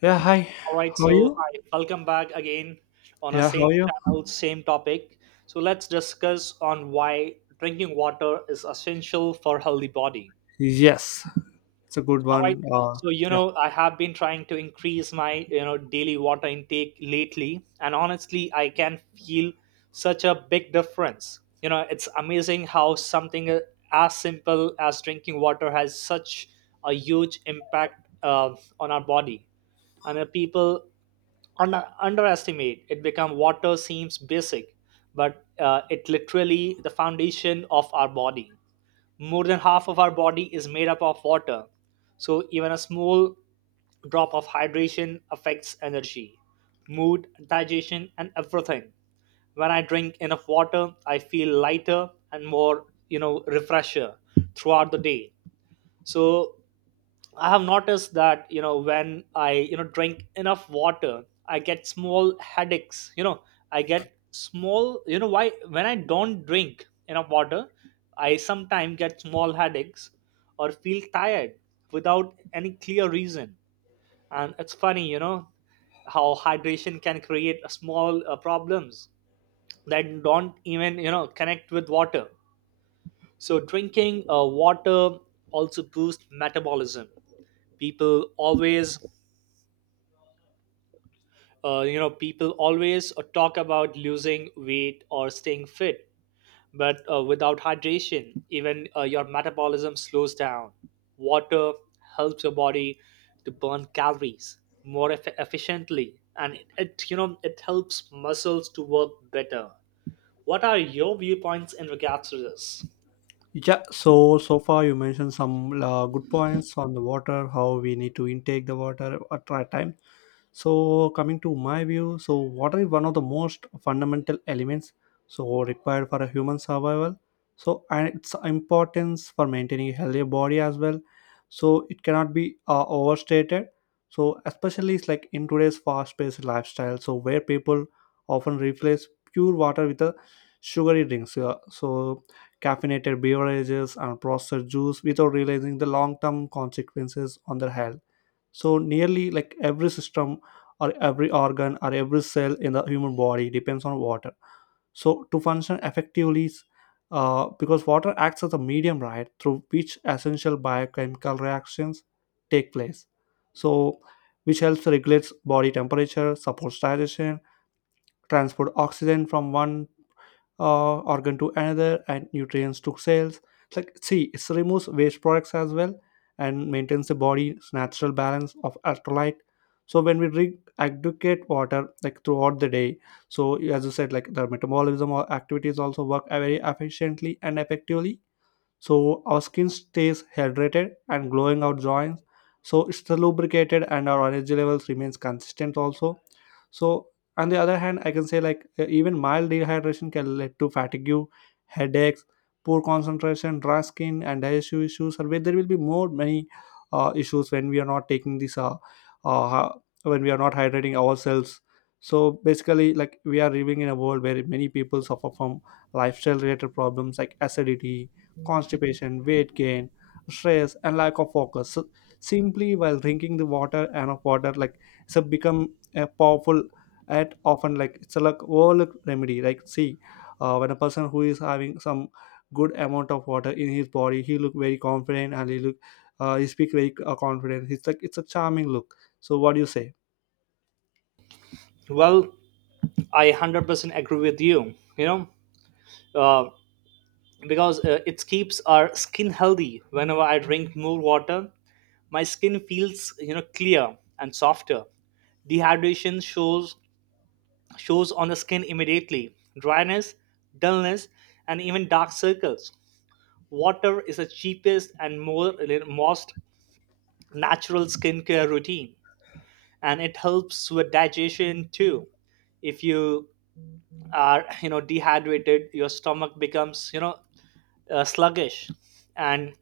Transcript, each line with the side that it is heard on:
left: Yeah, hi.
right: All right,
left: How are
right: so
left: you?
right: hi, welcome back again on our
left: Yeah, how
right: same
left: are you?
right: channel, same topic. So let's discuss on why drinking water is essential for healthy body.
left: Yes, it's a good
right: All right.
left: one. Yeah,
right: I have been trying to increase my, daily water intake lately, and honestly, I can feel such a big difference. You know, it's amazing how something as simple as drinking water has such a huge impact on our body, and people underestimate it become water seems basic, but it literally the foundation of our body. More than half of our body is made up of water, so even a small drop of hydration affects energy, mood, digestion, and everything. When I drink enough water, I feel lighter and more refresher throughout the day. So I have noticed that you know when I you know drink enough water, I get small headaches. You know, I get small. You know why? When I don't drink enough water, I sometimes get small headaches or feel tired without any clear reason. And it's funny, how hydration can create a small problems that don't even connect with water. So drinking water also boosts metabolism. People always uh, you know people always talk about losing weight or staying fit, but without hydration, even your metabolism slows down. Water helps your body to burn calories more efficiently, and it it helps muscles to work better. What are your viewpoints in regards to this?
left: yeah. So so far you mentioned some good points on the water, how we need to intake the water at right time. So coming to my view, so water is one of the most fundamental elements so required for a human survival, so and its importance for maintaining a healthy body as well, so it cannot be overstated. So especially it's like in today's fast-paced lifestyle, so where people often replace pure water with a sugary drinks, yeah. So caffeinated beverages and processed juice without realizing the long-term consequences on their health, so nearly like every system or every organ or every cell in the human body depends on water. So to function effectively, because water acts as a medium, right, through which essential biochemical reactions take place. So which helps regulates body temperature, supports digestion, transport oxygen from one organ to another and nutrients to cells. It's like, see, it removes waste products as well and maintains the body's natural balance of electrolyte. So when we drink aggregate water like throughout the day, so as you said like the metabolism or activities also work very efficiently and effectively. So our skin stays hydrated and glowing out joints, so it's the lubricated and our energy levels remains consistent also. So on the other hand, I can say like even mild dehydration can lead to fatigue, headaches, poor concentration, dry skin and digestive issues, or where there will be more many issues when we are not taking this uh ha- when we are not hydrating ourselves. So basically, like, we are living in a world where many people suffer from lifestyle related problems like acidity, constipation, weight gain, stress and lack of focus. So simply while drinking the water and of water like, so become a powerful at often like it's a like overlook remedy. Like, see, when a person who is having some good amount of water in his body, he look very confident and he look he speak very confident. It's like it's a charming look, so what do you say?
right: Well, I 100% agree with you. You know uh, because it keeps our skin healthy. Whenever I drink more water, my skin feels clear and softer. Dehydration shows on the skin immediately. Dryness, dullness, and even dark circles. Water is the cheapest and more most natural skincare routine, and it helps with digestion too. If you are dehydrated, your stomach becomes sluggish, and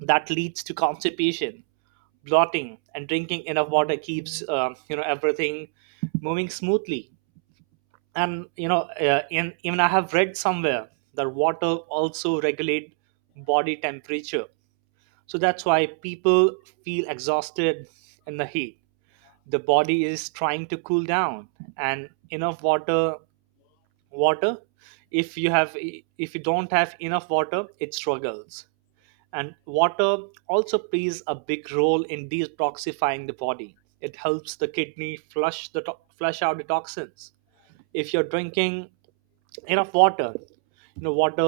right: that leads to constipation, blotting, and drinking enough water keeps everything moving smoothly. And even I have read somewhere that water also regulate body temperature. So that's why people feel exhausted in the heat. The body is trying to cool down, and enough water water if you have if you don't have enough water, it struggles. And water also plays a big role in detoxifying the body. It helps the kidney flush flush out the toxins. If you're drinking enough water, water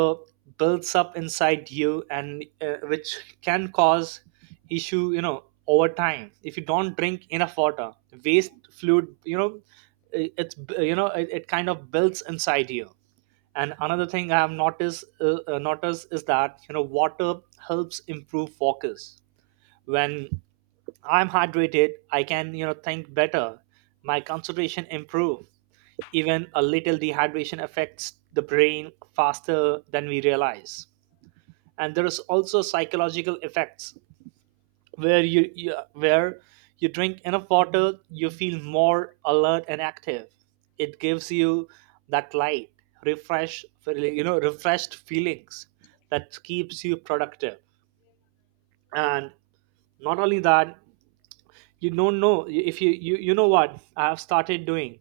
right: builds up inside you, and which can cause issue over time. If you don't drink enough water, waste fluid, you know I- it's b- you know it, it kind of builds inside you. And another thing I have noticed is that water helps improve focus. When I'm hydrated, I can, think better. My concentration improve. Even a little dehydration affects the brain faster than we realize. And there is also psychological effects where you drink enough water, you feel more alert and active. It gives you that light, refreshed feelings that keeps you productive. And not only that, you don't know if you you, you know what I've started doing,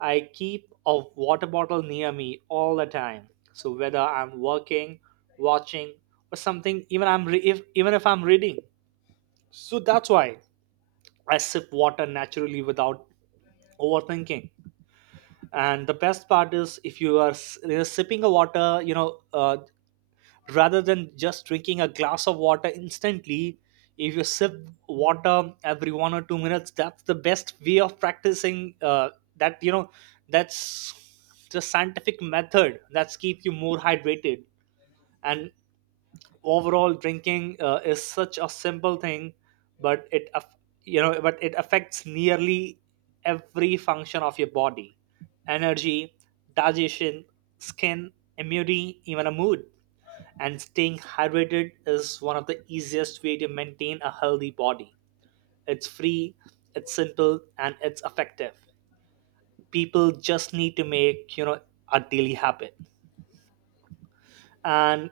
right: I keep a water bottle near me all the time. So whether I'm working, watching, or something, even if I'm reading, so that's why I sip water naturally without overthinking. And the best part is, if you are sipping a water, rather than just drinking a glass of water instantly, if you sip water every 1 or 2 minutes, that's the best way of practicing that you know that's the scientific method. That's keep you more hydrated. And overall, drinking is such a simple thing, but it aff- you know but it affects nearly every function of your body. Energy, digestion, skin, immunity, even a mood. And staying hydrated is one of the easiest way to maintain a healthy body. It's free, it's simple, and it's effective. People just need to make a daily habit. And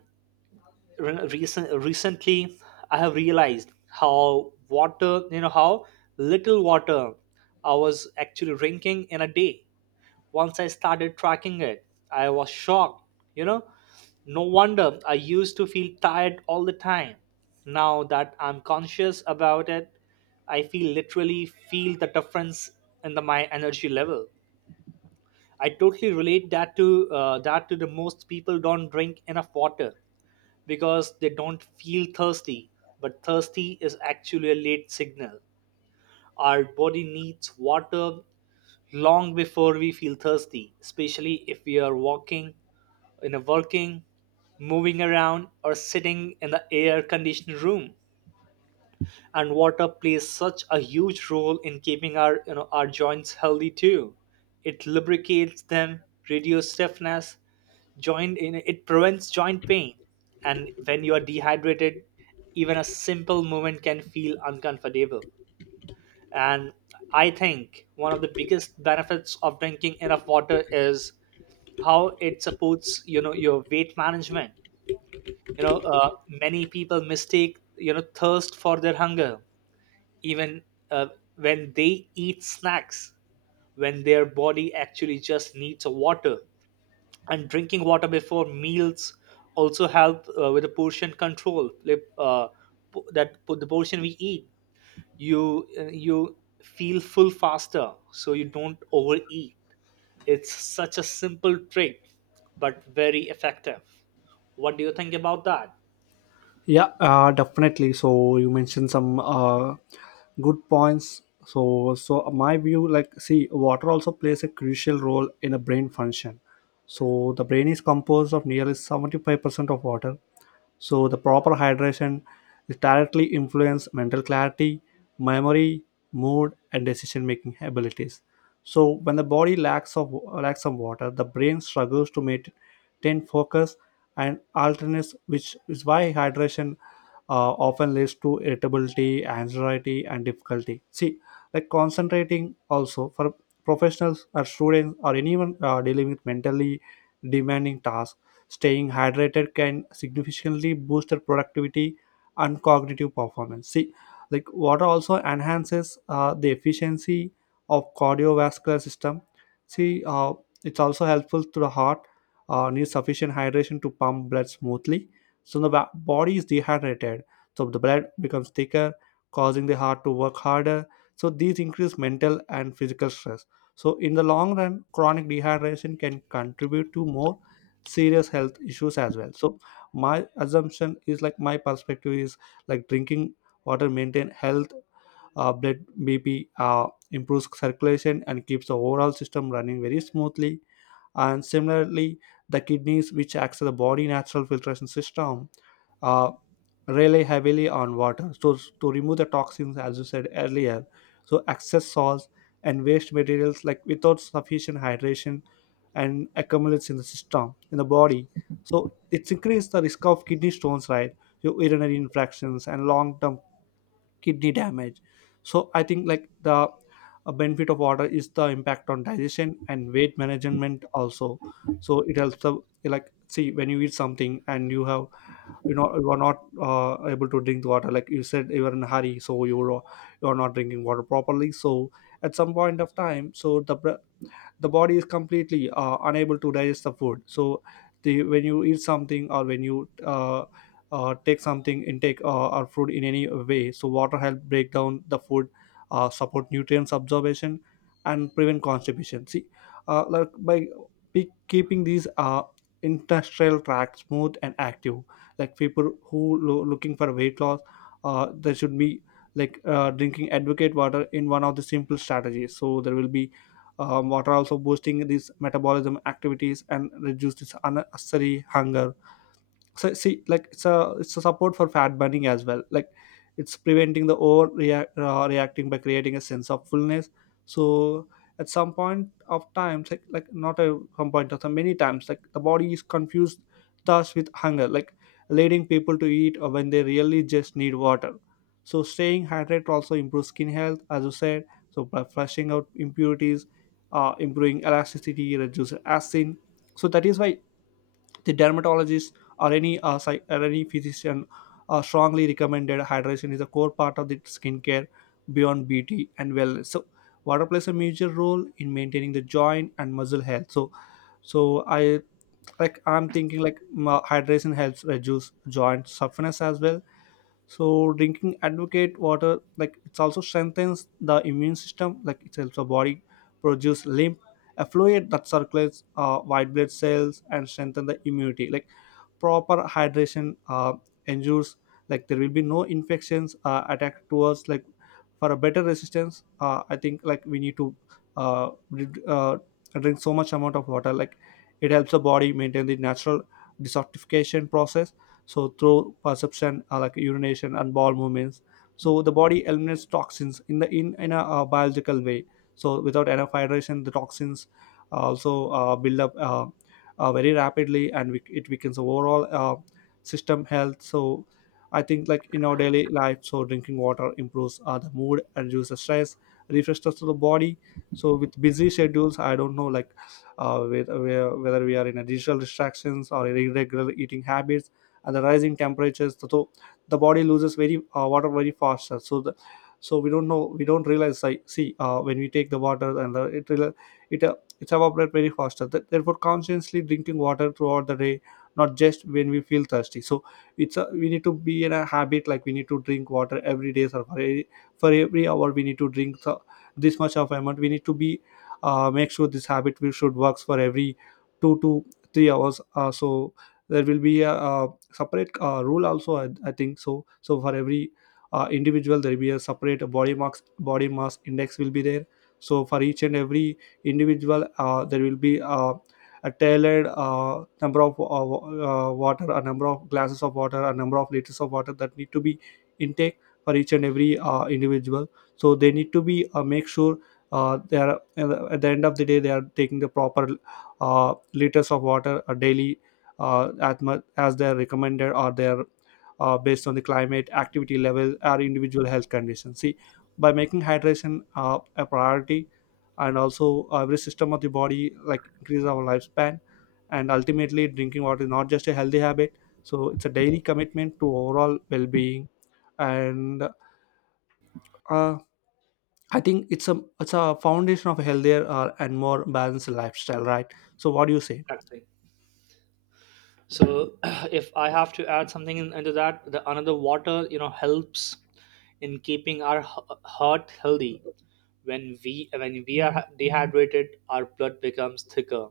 right: recently, I have realized how little water I was actually drinking in a day. Once I started tracking it, I was shocked. You know, no wonder I used to feel tired all the time. Now that I'm conscious about it, I feel literally feel the difference in my energy level. I totally relate that to the most people don't drink enough water because they don't feel thirsty, but thirsty is actually a late signal. Our body needs water long before we feel thirsty, especially if we are walking, in a working, moving around, or sitting in the air conditioned room. And water plays such a huge role in keeping our you know our joints healthy too. It lubricates them, reduces stiffness, it prevents joint pain. And when you are dehydrated, even a simple movement can feel uncomfortable. And I think one of the biggest benefits of drinking enough water is how it supports, your weight management. Many people mistake, thirst for their hunger, even uh, when they eat snacks, when their body actually just needs water. And drinking water before meals also help with the portion control, the portion we eat, you feel full faster, so you don't overeat. It's such a simple trick, but very effective. What do you think about that?
left: Yeah, definitely. So you mentioned some good points, so so my view like, see, water also plays a crucial role in a brain function, so the brain is composed of nearly 75% of water. So the proper hydration is directly influence mental clarity, memory, mood, and decision making abilities. So when the body lacks of lacks some water, the brain struggles to maintain focus and alertness, which is why hydration often leads to irritability, anxiety, and difficulty. See, like concentrating also for professionals or students or anyone dealing with mentally demanding tasks, staying hydrated can significantly boost their productivity and cognitive performance. See, like water also enhances the efficiency of cardiovascular system. See, it's also helpful to the heart, needs sufficient hydration to pump blood smoothly. So the ba- body is dehydrated, so the blood becomes thicker, causing the heart to work harder. So these increase mental and physical stress. So in the long run, chronic dehydration can contribute to more serious health issues as well. So my assumption is, like, my perspective is, like, drinking water maintain health, blood bp, improves circulation and keeps the overall system running very smoothly. And similarly, the kidneys which acts as the body natural filtration system uh, rely heavily on water, so to remove the toxins as you said earlier. So excess salts and waste materials, like, without sufficient hydration and accumulates in the system in the body, so it's increased the risk of kidney stones, right, your urinary infections and long-term kidney damage. So I think like the benefit of water is the impact on digestion and weight management also. So it helps the, like, see, when you eat something and you have, you know, you are not able to drink the water, like you said you are in a hurry, so you are not drinking water properly, so at some point of time, so the br- the body is completely unable to digest the food. So the when you eat something or when you take something intake or food in any way, so water help break down the food, support nutrients absorption and prevent constipation. See, like by pe- keeping these intestinal tract smooth and active. Like people who lo- looking for weight loss they should be like drinking advocate water in one of the simple strategies. So there will be water also boosting these metabolism activities and reduce this unnecessary hunger. So see, like, it's a support for fat burning as well, like it's preventing the over react, reacting by creating a sense of fullness. So at some point of time like not a some point of time, many times, like the body is confused thus with hunger, like leading people to eat when they really just need water. So staying hydrated also improves skin health, as you said. So by flushing out impurities, improving elasticity, reduce acid. So that is why the dermatologist or any psych- or any physician strongly recommended hydration is a core part of the skincare beyond beauty and wellness. So water plays a major role in maintaining the joint and muscle health. So so I, like I'm thinking like m- hydration helps reduce joint stiffness as well. So drinking advocate water, like it's also strengthens the immune system, like it helps the body produce lymph effluent that circulates white blood cells and strengthen the immunity. Like proper hydration ensures, like there will be no infections attack to us, like for a better resistance. Uh, I think like we need to uh, dr- uh, drink so much amount of water, like it helps the body maintain the natural detoxification process. So through perception, like urination and bowel movements, so the body eliminates toxins in the in a biological way. So without enough hydration, the toxins also build up very rapidly and we, it weakens overall system health. So I think like in our daily life, so drinking water improves the mood and reduces stress, refreshes to the body. So with busy schedules, I don't know like with, where- whether we are in a digital distractions or irregular eating habits and the rising temperatures. So so the body loses very water very fast. So the so we don't know, we don't realize, like, see, when we take the water and the, it will- it it's evaporate very faster. Th- therefore consciously drinking water throughout the day, not just when we feel thirsty. So it's a, we need to be in a habit like we need to drink water every day. So for every hour we need to drink, so this much of amount we need to be make sure this habit we should works for every 2 to 3 hours so there will be a, separate rule also. I think so. So for every individual there will be a separate body mass index will be there. So for each and every individual there will be a tailored number of water, a number of glasses of water, a number of liters of water that need to be intake for each and every individual. So they need to be make sure they are at the end of the day they are taking the proper liters of water daily as much as they are recommended or they are based on the climate, activity level or individual health condition. See, by making hydration a priority and also every system of the body, like increase our lifespan. And ultimately drinking water is not just a healthy habit, so it's a daily commitment to overall well-being. And uh, I think it's a foundation of a healthier and more balanced lifestyle, right? So what do you say?
right: Actually, so if I have to add something into that, the another water helps in keeping our heart healthy. When we are dehydrated, our blood becomes thicker,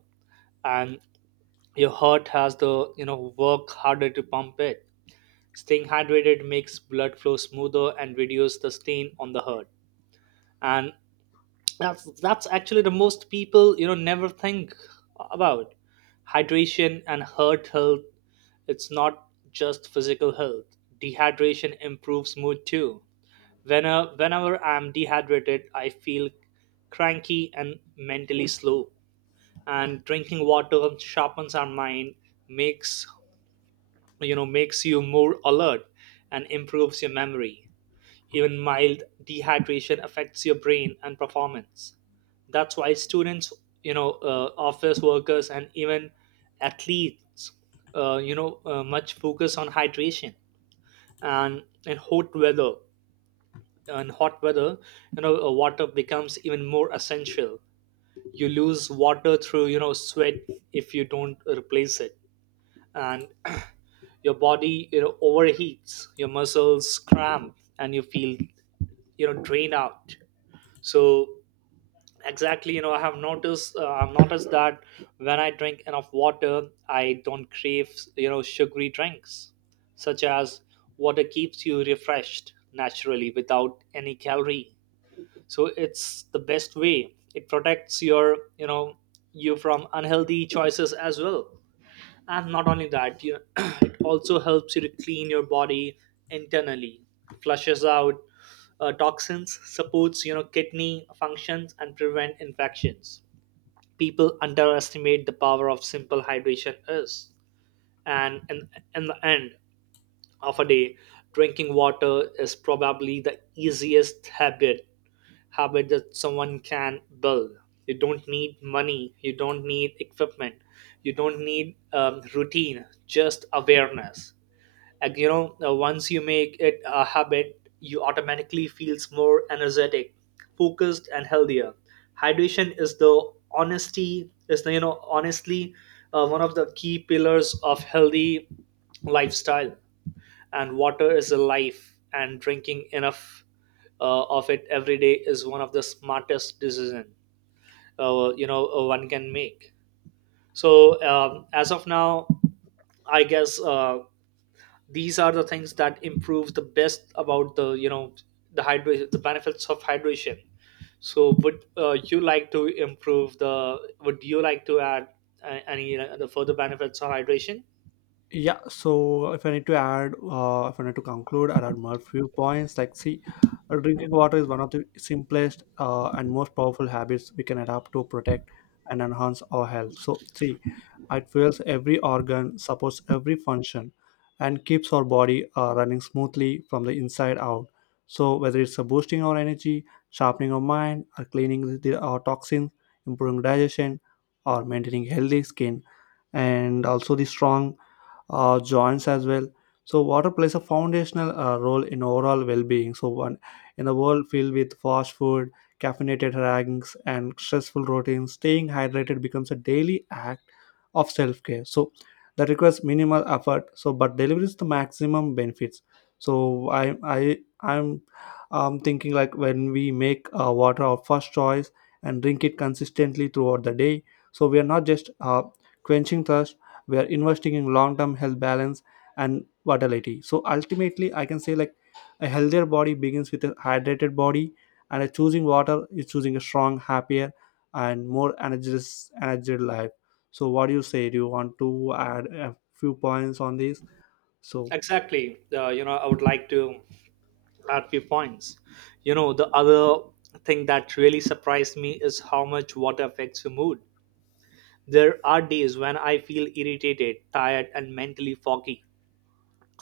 right: and your heart has the work harder to pump it. Staying hydrated makes blood flow smoother and reduces the stain on the heart. And that's actually the most people never think about. Hydration and heart health. It's not just physical health. Dehydration improves mood too. Whenever I'm dehydrated, I feel cranky and mentally slow. And drinking water sharpens our mind, makes makes you more alert, and improves your memory. Even mild dehydration affects your brain and performance. That's why students, office workers, and even athletes, much focus on hydration. And in hot weather, water becomes even more essential. You lose water through, sweat. If you don't replace it, and your body, overheats. Your muscles cramp, and you feel, drained out. So exactly, I've noticed that when I drink enough water, I don't crave sugary drinks such as. Water keeps you refreshed naturally without any calorie, so it's the best way. It protects your you know you from unhealthy choices as well. And not only that, it also helps you to clean your body internally, flushes out toxins, supports kidney functions, and prevent infections. People underestimate the power of simple hydration is, and in the end of a day, drinking water is probably the easiest habit that someone can build. You don't need money, you don't need equipment, you don't need routine, just awareness. And once you make it a habit, you automatically feels more energetic, focused, and healthier. Hydration is the honesty is the, you know Honestly, one of the key pillars of healthy lifestyle, and water is a life, and drinking enough of it every day is one of the smartest decision one can make. So as of now, I guess these are the things that improve the best about the you know the hydration, the benefits of hydration. So would you like to add any the further benefits of hydration?
left: Yeah, so if I need to add, if I need to conclude, there are more few points. Like, see, drinking water is one of the simplest and most powerful habits we can adapt to protect and enhance our health. So, see, it fuels every organ, supports every function, and keeps our body running smoothly from the inside out. So whether it's boosting our energy, sharpening our mind, or cleaning the- our toxins, improving digestion, or maintaining healthy skin, and also the strong joints as well. So water plays a foundational role in overall well-being. So one in a world filled with fast food, caffeinated drinks, and stressful routines, staying hydrated becomes a daily act of self-care. So that requires minimal effort, so but delivers the maximum benefits. So I'm thinking like when we make water our first choice and drink it consistently throughout the day. So we are not just quenching thirst, we are investing in long term health balance and vitality. So ultimately I can say like a healthier body begins with a hydrated body and a choosing water is choosing a strong happier and more energized energy life. So what do you say, do you want to add a few points on this? So
right: Exactly, I would like to at few points. You know, the other thing that really surprised me is how much water affects your mood. There are days when I feel irritated, tired, and mentally foggy.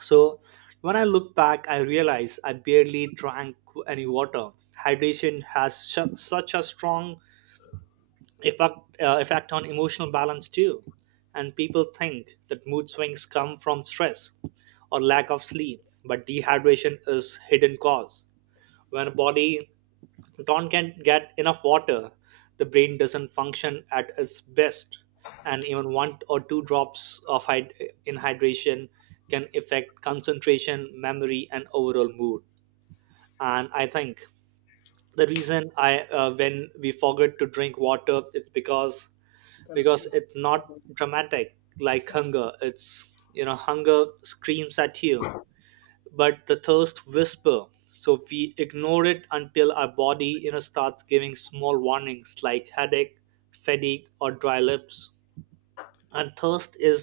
right: So, when I look back, I realize I barely drank any water. Hydration has such a strong effect, effect on emotional balance, too. And people think that mood swings come from stress or lack of sleep, but dehydration is hidden cause. When a body don't can get enough water, the brain doesn't function at its best, and even one or two drops of hyd- in hydration can affect concentration, memory, and overall mood. And I think the reason I when we forget to drink water, it's because
left: tell
right: because
left: me.
right: it's not dramatic like hunger. It's hunger screams at you, but the thirst whisper, so we ignore it until our body, starts giving small warnings like headache, fatigue, or dry lips. And thirst is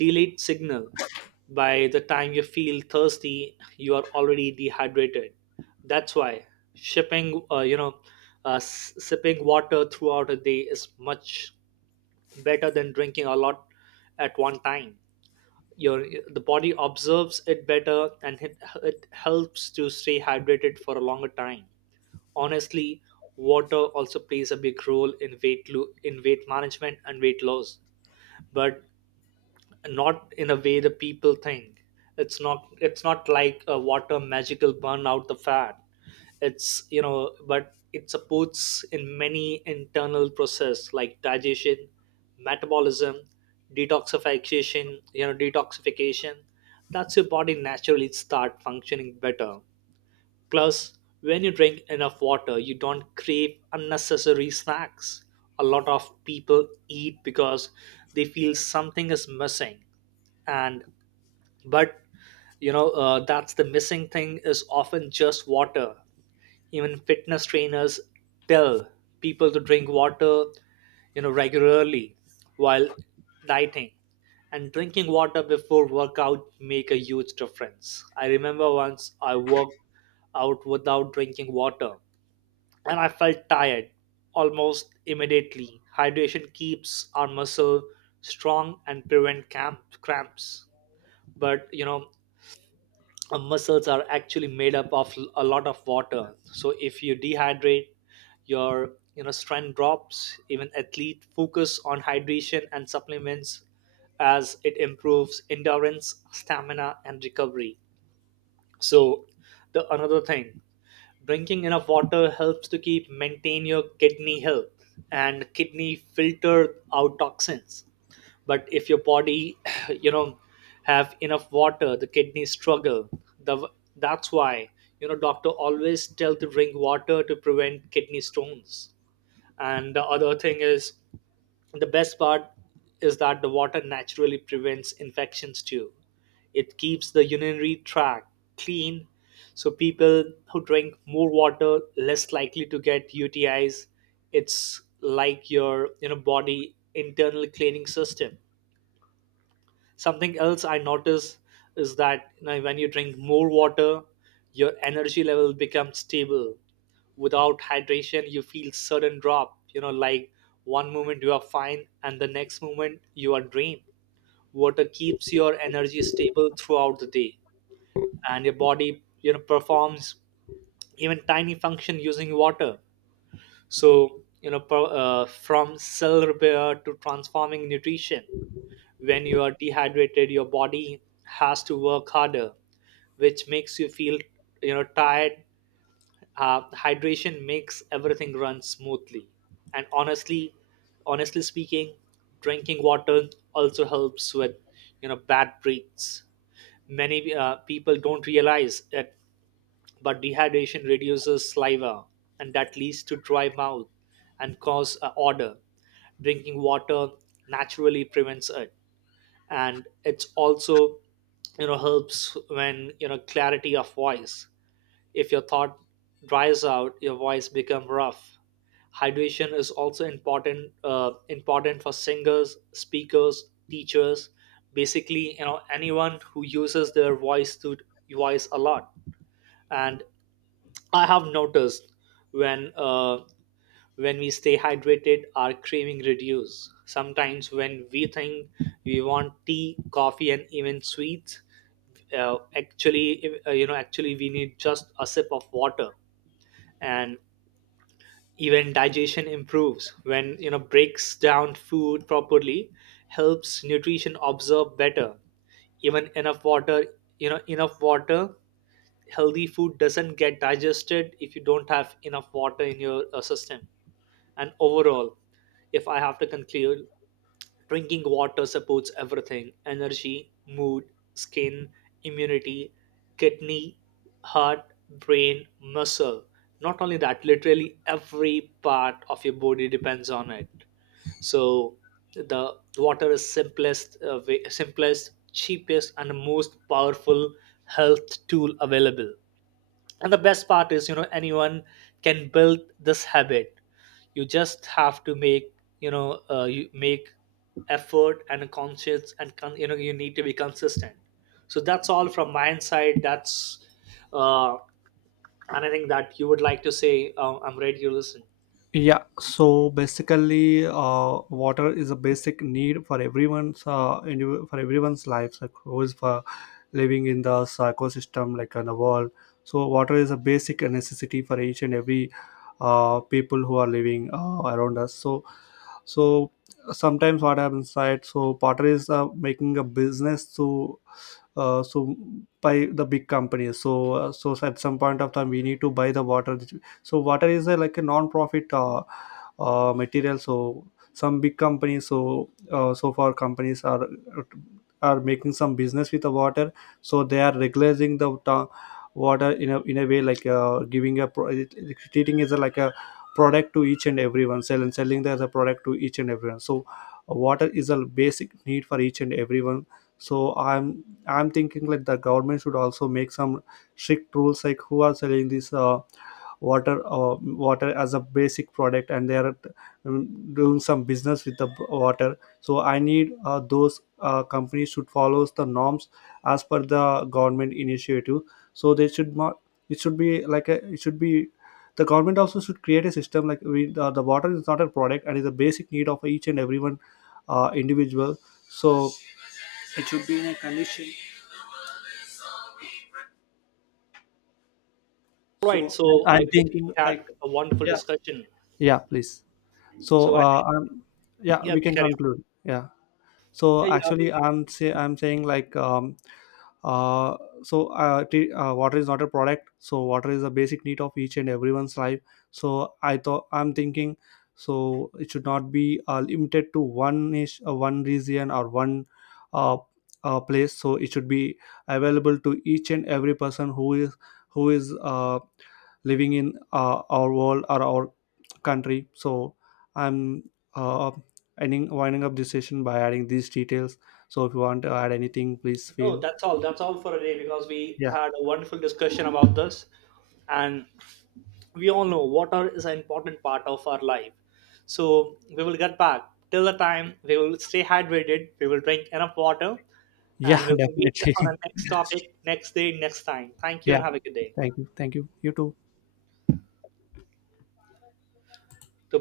right: delayed signal. By the time you feel thirsty, you are already dehydrated. That's why shipping you know s- sipping water throughout a day is much better than drinking a lot at one time. Your The body observes it better, and it helps to stay hydrated for a longer time. Honestly, water also plays a big role in weight management and weight loss, but not in a way the people think. It's not like a water magical burn out the fat. It's you know But it supports in many internal process like digestion, metabolism, detoxification. That's your body naturally start functioning better. Plus, when you drink enough water, you don't crave unnecessary snacks. A lot of people eat because they feel something is missing, and but that's the missing thing is often just water. Even fitness trainers tell people to drink water, regularly, while dieting. And drinking water before workout make a huge difference. I remember once I worked out without drinking water, and I felt tired almost immediately. Hydration keeps our muscle strong and prevent camp cramps. But you know Muscles are actually made up of a lot of water, so if you dehydrate, your strength drops. Even athlete focus on hydration and supplements as it improves endurance, stamina, and recovery. So the another thing, drinking enough water helps to keep maintain your kidney health, and kidney filter out toxins. But if your body you know have enough water, the kidneys struggle. The That's why, doctor always tell to drink water to prevent kidney stones. And the other thing is, the best part is that the water naturally prevents infections too. It keeps the urinary tract clean, so people who drink more water less likely to get UTIs. It's like your body internal cleaning system. Something else I notice is that, when you drink more water, your energy level becomes stable. Without hydration, you feel sudden drop. Like one moment you are fine, and the next moment you are drained. Water keeps your energy stable throughout the day, and your body performs even tiny function using water. From cell repair to transforming nutrition, when you are dehydrated, your body has to work harder, which makes you feel, tired. Hydration makes everything run smoothly. And honestly speaking, drinking water also helps with, bad breaths. Many people don't realize it, but dehydration reduces saliva, and that leads to dry mouth and cause odor. Drinking water naturally prevents it, and it's also, helps when clarity of voice. If your thought dries out, your voice become rough. Hydration is also important for singers, speakers, teachers, basically, anyone who uses their voice to voice a lot. And I have noticed, when uh, when we stay hydrated, our craving reduce. Sometimes when we think we want tea, coffee, and even sweets, actually we need just a sip of water. And even digestion improves when, breaks down food properly, helps nutrition absorb better. Even enough water, you know, Enough water, healthy food doesn't get digested if you don't have enough water in your system. And overall, if I have to conclude, drinking water supports everything: energy, mood, skin, immunity, kidney, heart, brain, muscle. Not only that, literally every part of your body depends on it. So the water is simplest, cheapest, and the most powerful health tool available. And the best part is, anyone can build this habit. You just have to make, you know you make effort and a conscious and you need to be consistent. So that's all from my side. That's uh, anything that you would like to say? I'm ready to listen.
left: Yeah, so basically, water is a basic need for everyone's for everyone's lives, like who is for living in the ecosystem, like on the world. So water is a basic necessity for each and every people who are living around us. So, so sometimes what happens, right? So water is making a business to so by the big companies. So so at some point of time, we need to buy the water, so water is a, like a non-profit material. So some big companies, so so far companies are making some business with the water, so they are regulating the ta- water in a way like giving a pro- it- it- treating as a, like a product to each and everyone sell and selling that as a product to each and everyone. So water is a basic need for each and everyone. So I'm thinking like the government should also make some strict rules, like who are selling this water water as a basic product and they are um, doing some business with the water. So I need those companies should follow the norms as per the government initiative. So they should not, it should be like a, it should be, the government also should create a system, like we the water is not a product and is a basic need of each and everyone individual. So it should be in a condition.
right: All right,
left: So i'm
right: so I
left: I'm
right: believe we
left: thinking
right: had
left: like,
right: a wonderful
left: yeah,
right: discussion.
left: yeah, please. So
right: So I
left: I'm,
right: think,
left: yeah,
right: yeah,
left: we can
right: carry on.
left: conclude. Yeah.
right: Yeah,
left: So
right: yeah,
left: actually I'm saying like uh water is not a product. So water is a basic need of each and everyone's life. So I'm thinking so it should not be limited to one ish one region or one uh, place. So it should be available to each and every person who is living in our world or our country. So I'm uh, ending winding up this session by adding these details. So if you want to add anything, please
right: no,
left: feel.
right: that's all, that's all for today, because we
left: Yeah,
right: had a wonderful discussion about this. And we all know water is an important part of our life. So we will get back. Till the time, we will stay hydrated, we will drink enough water, and
left: yeah.
right: we will meet on our
left: Definitely.
right: next topic, next day, next time. Thank you
left: Yeah.
right: and have a good day.
left: Thank you, thank you. You too.